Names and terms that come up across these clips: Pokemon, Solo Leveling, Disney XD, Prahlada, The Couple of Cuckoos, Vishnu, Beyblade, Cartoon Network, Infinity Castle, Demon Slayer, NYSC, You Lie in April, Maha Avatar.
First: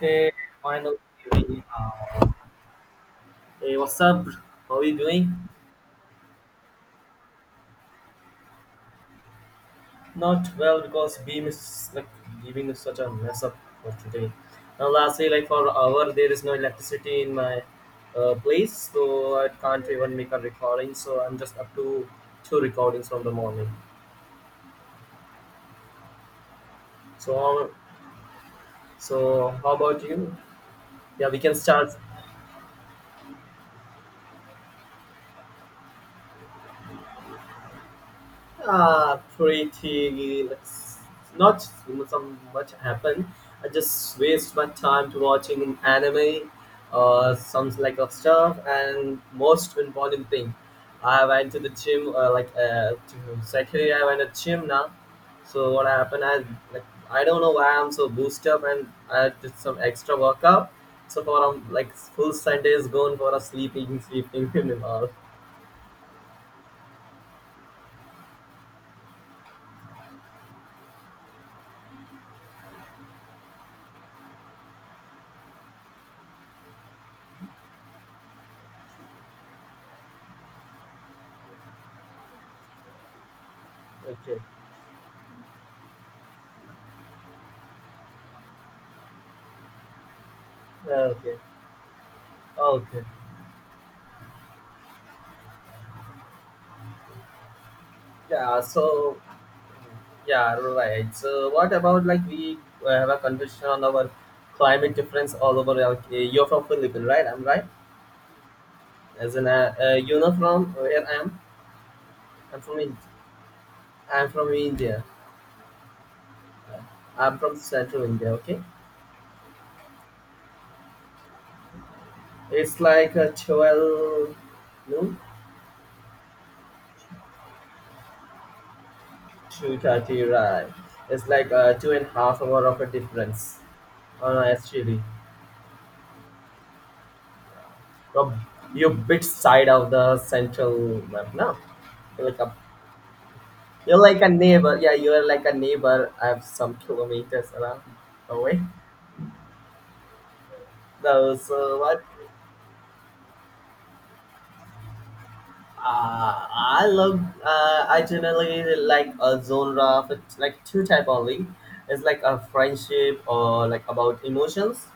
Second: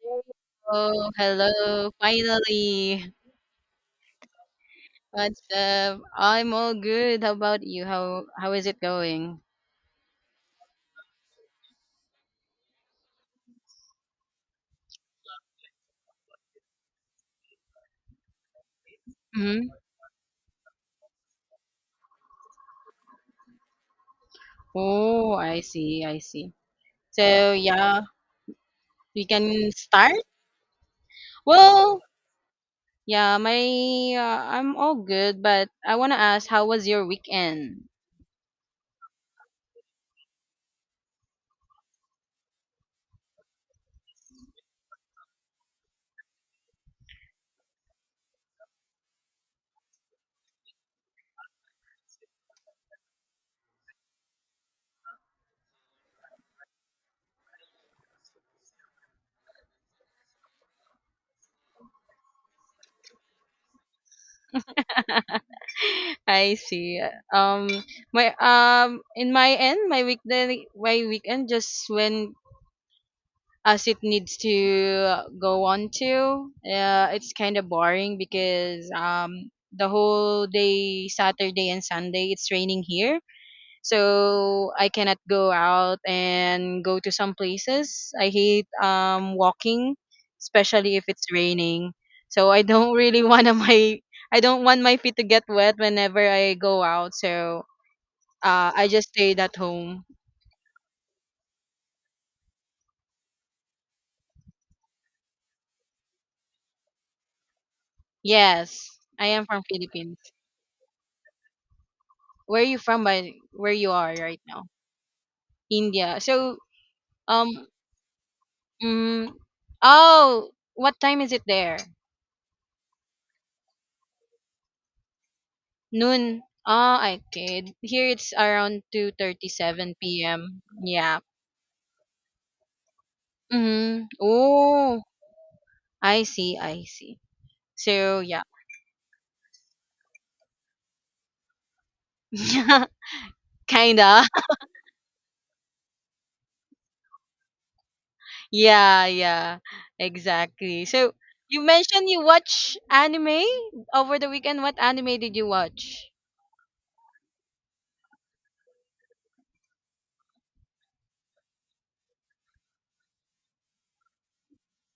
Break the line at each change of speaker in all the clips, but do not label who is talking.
Hey, final
Oh,
evening.
hello. Finally.
Hey, what's up? How are you doing?
What's up? I'm all good. How about you? How is it going?
Not well because Beam is like giving us such a mess up for today. Now, lastly, like for an hour, there is no electricity in my place, so I
Mm-hmm.
can't even make a recording. So I'm just up to two recordings from the morning.
Oh, I see. I see.
So,
So,
how-
yeah, we
so
can
how about
start.
you? Yeah, we can start.
Well, yeah, my I'm all good, but I want to ask, how was your weekend?
Pretty like, not some much happened. I just waste my time to watching anime or some like of stuff. And most important thing, I went to the gym. To secondly, I went to gym now. So what happened? Like I don't know why I'm so boosted up, and I did some extra workout. So for like full Sunday is gone for a sleeping, sleeping and all.
I see. Um, my In my end, my weekend just went as it needs to go on to. It's kind of boring because the whole day, Saturday and Sunday, it's raining here.
Okay.
So I cannot go out and go to some places. I hate walking, especially if
Yeah,
it's
okay.
raining. So I don't
Okay.
really want my I don't want my feet to get wet whenever I go out. So
Yeah,
I just
so
stayed at home.
yeah, right. So what about like we have a conversation on our climate difference all over. Like, you're from Philippines, right? I'm right.
Yes, I
As
am
in,
from Philippines.
you know from where I am. I'm
Where are you
from Ind-
from, but where you are
I'm
right
from
now?
India.
India. So,
Uh, I'm
um
from Central India. Okay,
mm, oh, what time is it there?
it's like 12 noon
Noon. Ah, I kid here, it's around
to
2:37
30,
p.m
right?
yeah.
It's like 2.5 hour of a difference.
Mm-hmm. Oh,
Actually,
I see. I see. So, yeah,
from your bit side of the central map now, like a you're like
kinda.
a neighbor. Yeah, you're like a neighbor. I have some kilometers around away.
Yeah, yeah, exactly. So,
So,
you
so what?
mentioned you watch anime over the weekend. What anime did you watch?
I love. I generally like a genre of like two type only. It's like a friendship or like about emotions,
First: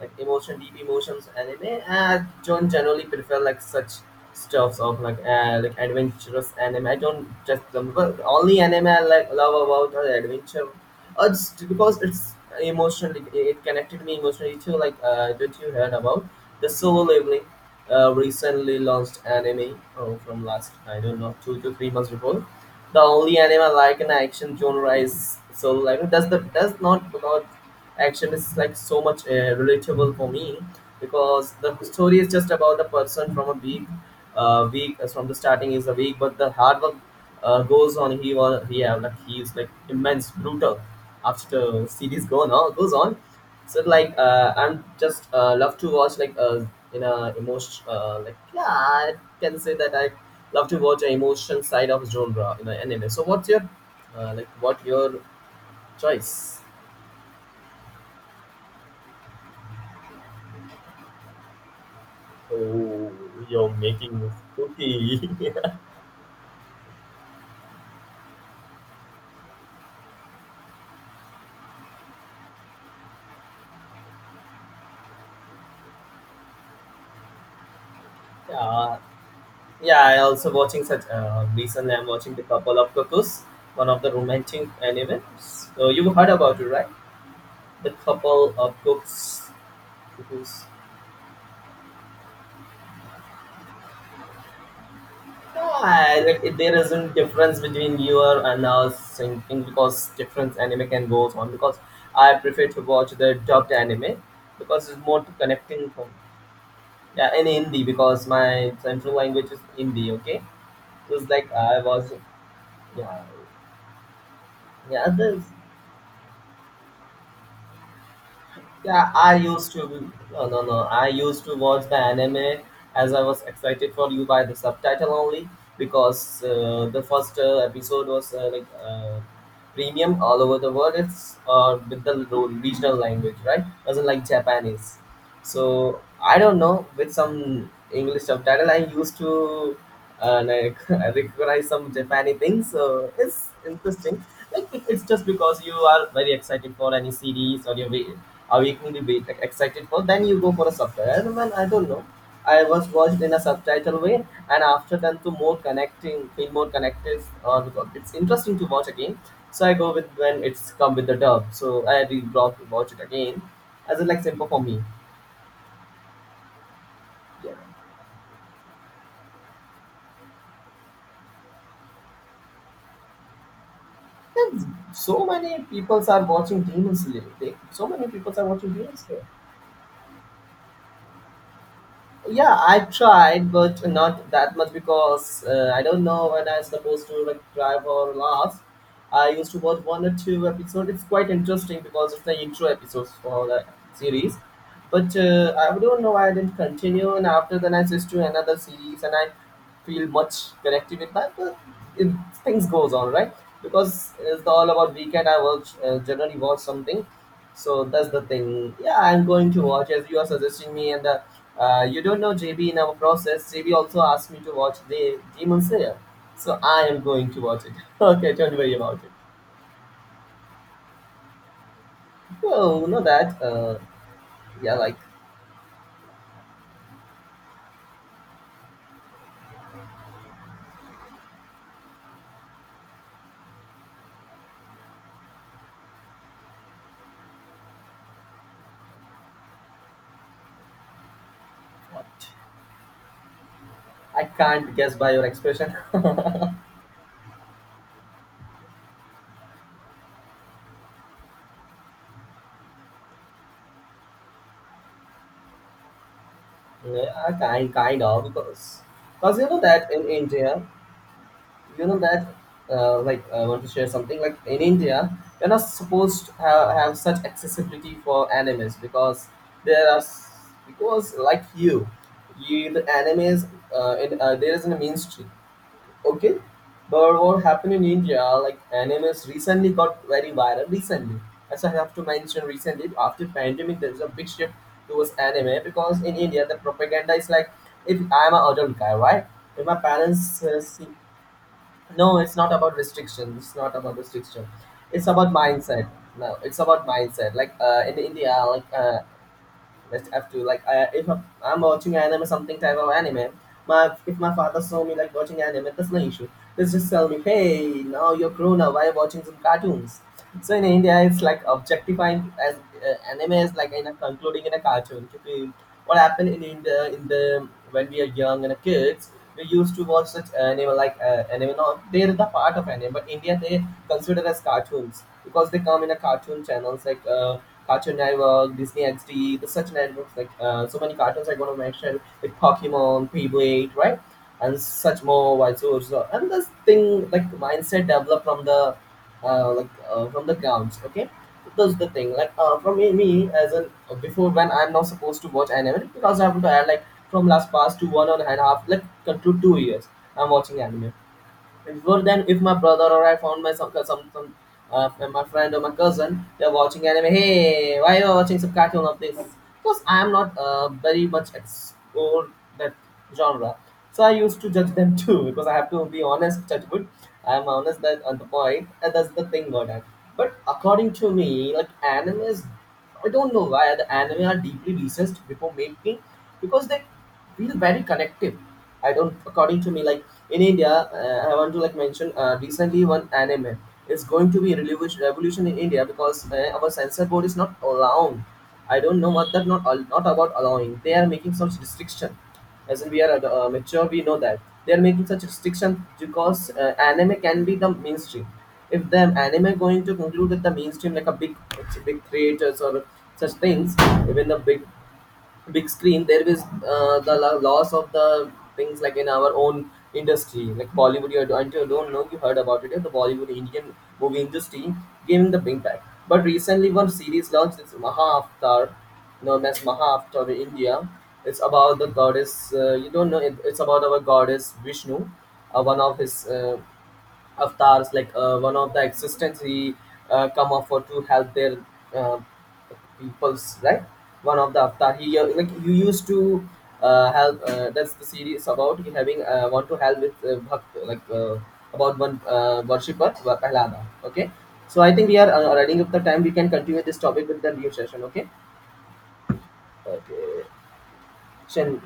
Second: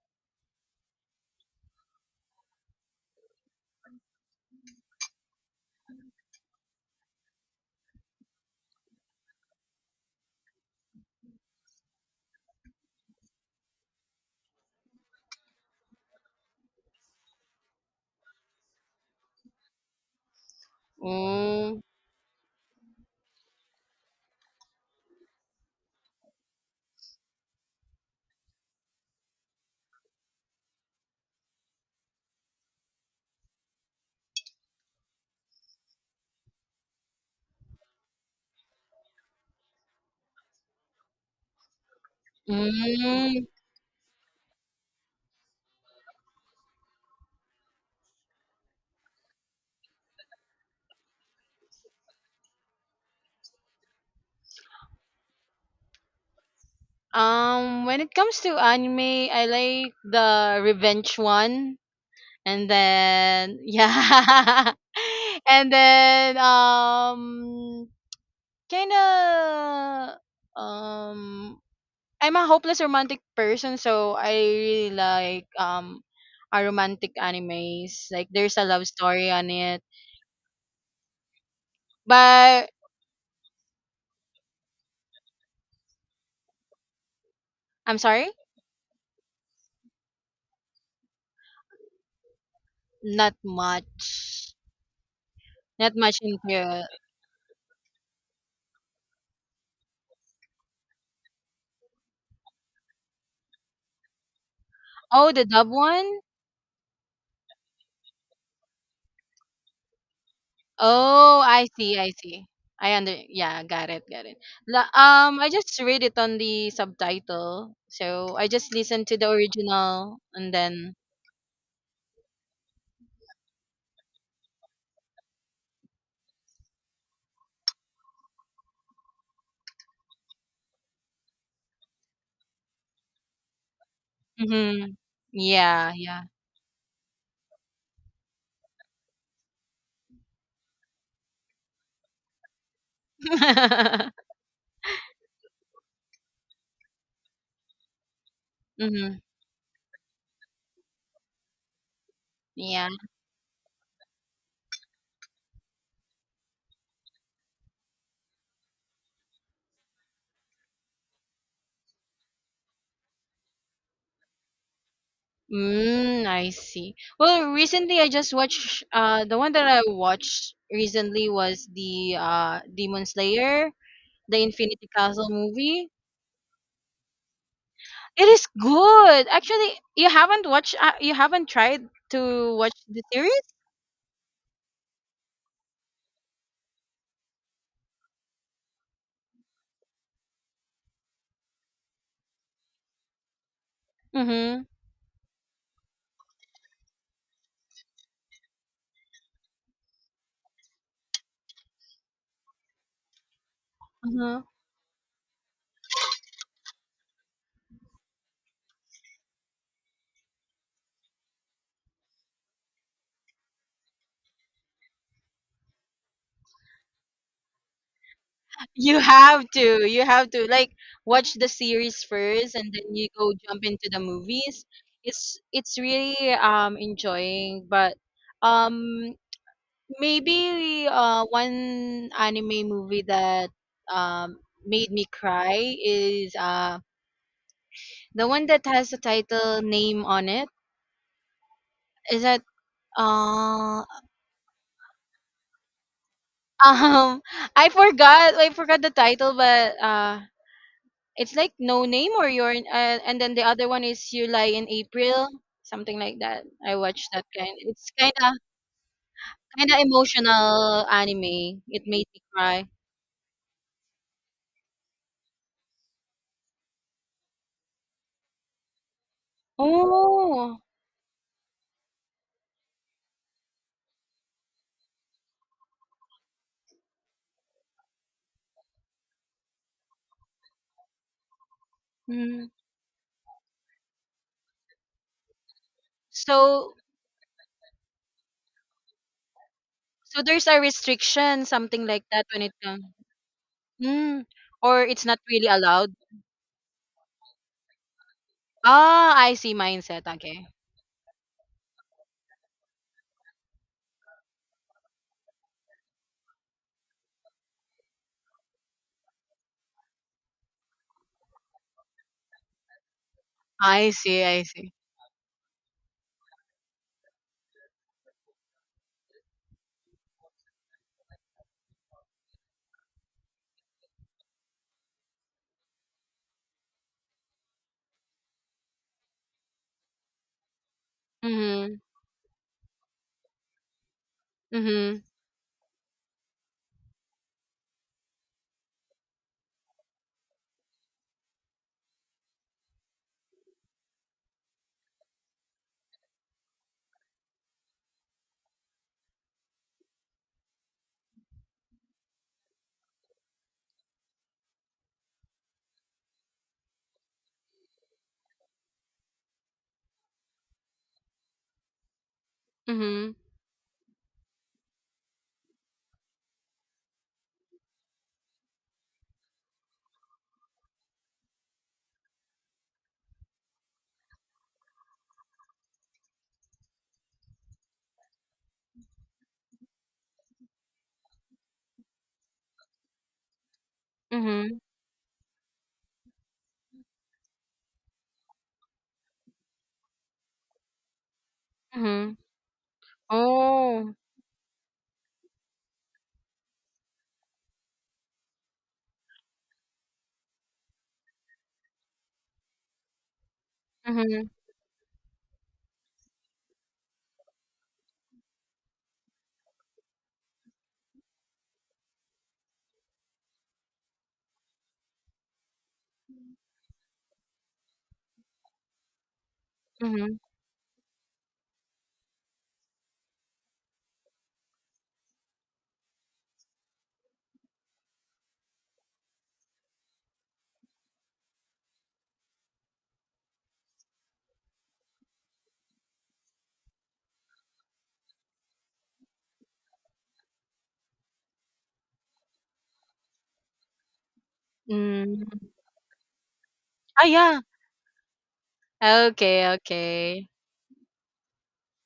like emotion, deep emotions anime. I don't generally prefer like such stuffs of like adventurous anime. I don't just the only anime I like love about are adventure, or just because it's emotionally it connected me emotionally too. Like that you heard about the solo leveling. Recently launched anime oh, from last I don't know 2 to 3 months before the only anime I like in action genre is Solo Leveling. That's not because action is like so much relatable for me because the story is just about the person from a week from the starting is a week, but the hard work goes on. He was he have like he is like immense brutal after series go on goes on.
Mm-hmm.
So like I'm just love to watch like in a emotion like yeah, I can say that I love to watch an emotion side of genre in an anime. So what's your like what your choice?
When it comes to anime, I like the revenge one, and
Oh,
then
you're making
yeah,
spooky.
and then kind of um, I'm a hopeless romantic person, so I really like a romantic animes. Like there's a love
Yeah,
story on it,
yeah. I also watching such. Recently, I'm watching the
but
couple of cuckoos, one of the romantic anime. So you heard about it, right? The
I'm sorry,
couple of cooks, cuckoos.
not much, not much
Yeah, like, there
into.
isn't difference between your and our thinking because different anime can go on. Because I prefer to watch the dubbed anime because it's more
Oh,
to
the dub
connecting from,
one.
yeah, in Hindi because my central language is Hindi. Okay. It was
Oh,
like
I
I
see, I
was,
see. I under
yeah,
Yeah, got it, got it.
yeah. This
I just read it on the subtitle, so I just listened
yeah,
to the
I used to
original
no,
and
no, no.
then.
I used to watch the anime as I was excited for you by the subtitle only because the first episode was premium all over the world. It's with the regional language, right? Doesn't like
Mm-hmm.
Japanese.
Yeah,
So
yeah.
I don't know with some English subtitle. I used to like I recognize some Japanese things. So it's interesting. Like it's just because you are very excited for any series or your a week will
Mm-hmm.
be like, excited for then you go for a subtitle and man, I don't know, I
Yeah.
was watched in a subtitle way, and after then to more connecting feel more connected or because it's interesting to watch again, so I go with when it's come with the dub. So I really brought to watch it again as a like simple for me.
I see. Well,
Yeah,
recently I just watched. The one that I watched recently was the Demon Slayer, the
and
Infinity
so
Castle
many
movie.
people are watching demon slayer. So many
It
people
is
are watching demon slayer.
good. Actually, you haven't watched. You haven't tried to
Yeah,
watch
I
the series.
tried but not that much because I don't know when I'm supposed to like try or last. I used to watch one or two episodes. It's quite interesting because it's the intro episodes for the series,
Mm-hmm.
but I don't know why I didn't continue, and after then I switched to another series and I feel much connected with that, but it, things goes on, right? Because
Mm-hmm.
it's all about weekend I watch generally watch something. So that's the thing. Yeah, I'm going to watch as you are suggesting me, and the you don't know JB in our process. JB also asked me to watch the Demon Slayer, so I am going to watch it. Okay, don't worry about
You
it.
have to. You have to like watch the series first, and then
Oh, know
you go
that.
jump into the movies.
Yeah, like
It's really enjoying, but um maybe one anime movie that um made me cry is the one that has the title name on it.
what?
Is that uh
I can't guess by your expression. Yeah,
Um, I forgot. I forgot the title, but it's like No Name or Your, and then the other one is You Lie in April, something like that. I watched that kind.
kind,
It's
kind
kind
of
of
because you know
kind of
that in India,
emotional anime. It
you know
made me
that
cry.
like I want to share something. Like in India you're not supposed to have such accessibility for animes because there are
Oh,
because like you the animes there is in the mainstream. Okay, but what happened in India, like animes recently got very viral recently, as I have to mention
mm.
recently after pandemic, there is a big shift towards anime because in India the
so
propaganda is like, if I'm an adult guy, right, if my
so
parents
there's a
see,
restriction, something like
no,
that
it's
when it
not about
comes,
restriction. It's not about
mm.
restriction.
or it's
It's
not
about
really
mindset.
allowed.
No, it's about mindset. Like in India, like
Ah, I see mindset.
let's have to
Okay,
like I, if I'm, watching anime, something type of anime. My if my father saw me like watching anime, that's no issue. Let's just tell me, hey, now you're grown up. Why are you watching some cartoons? So in India, it's like objectifying as anime is like in
I
a
see. I
concluding in a
see.
cartoon. Okay, what happened in India in the when we are young and kids, we used to watch such anime like anime. No, they're the part of anime, but India they consider as cartoons because they come in a cartoon channels like Cartoon Network, Disney XD, the such networks like so many cartoons I'm gonna
Mhm.
mention like Pokemon, Beyblade, right, and
Mhm.
such more wide source. And this thing like mindset developed from the from the grounds. Okay, that's the thing. Like from me, me as an before when I'm not supposed to watch anime because I have to add like from last past to one and a half like conclude 2 years I'm watching anime. It would then if my brother or I found my some my friend or my cousin, they're watching anime. Hey, why you are watching some cartoon of this? Because I am not very much explored that
Mhm.
genre, so I used to judge them too. Because I have to be honest, judge good. I am honest that on the point, and that's the thing about that. But according to me, like anime is, I don't know why the anime are deeply researched before making, because they feel very connective. I don't, according to me, like in India, I want to like mention recently one anime is going to be
Mhm.
revolution, revolution in India because our censor board is not allowing. I don't know what that not about allowing. They are making such
Mhm.
restriction, as in we are mature,
Oh,
we know that they are making such restriction because anime can be the mainstream. If the anime going to conclude with the mainstream like a big, big creators or such things, even
mhm,
the big big screen. There is loss of the things like in our own industry like Bollywood. You until don't know if you heard about it, yeah, the Bollywood Indian movie industry giving the big back. But recently one series launched, it's Maha Avatar, known as Maha
mhm,
Avatar in India. It's about the goddess. You don't know it, it's about our goddess Vishnu. One of his avatars like one of the existence, he come up for to help their uh, peoples, right? One of the avatar he like you used to help that's the series about, he having want to help with bhakt, like about one worshipper Prahlada. Okay, so I think we
mm.
are running up the time. We can continue this
Ah,
topic
yeah.
with the new session. Okay,
Okay, okay.
okay, Shen.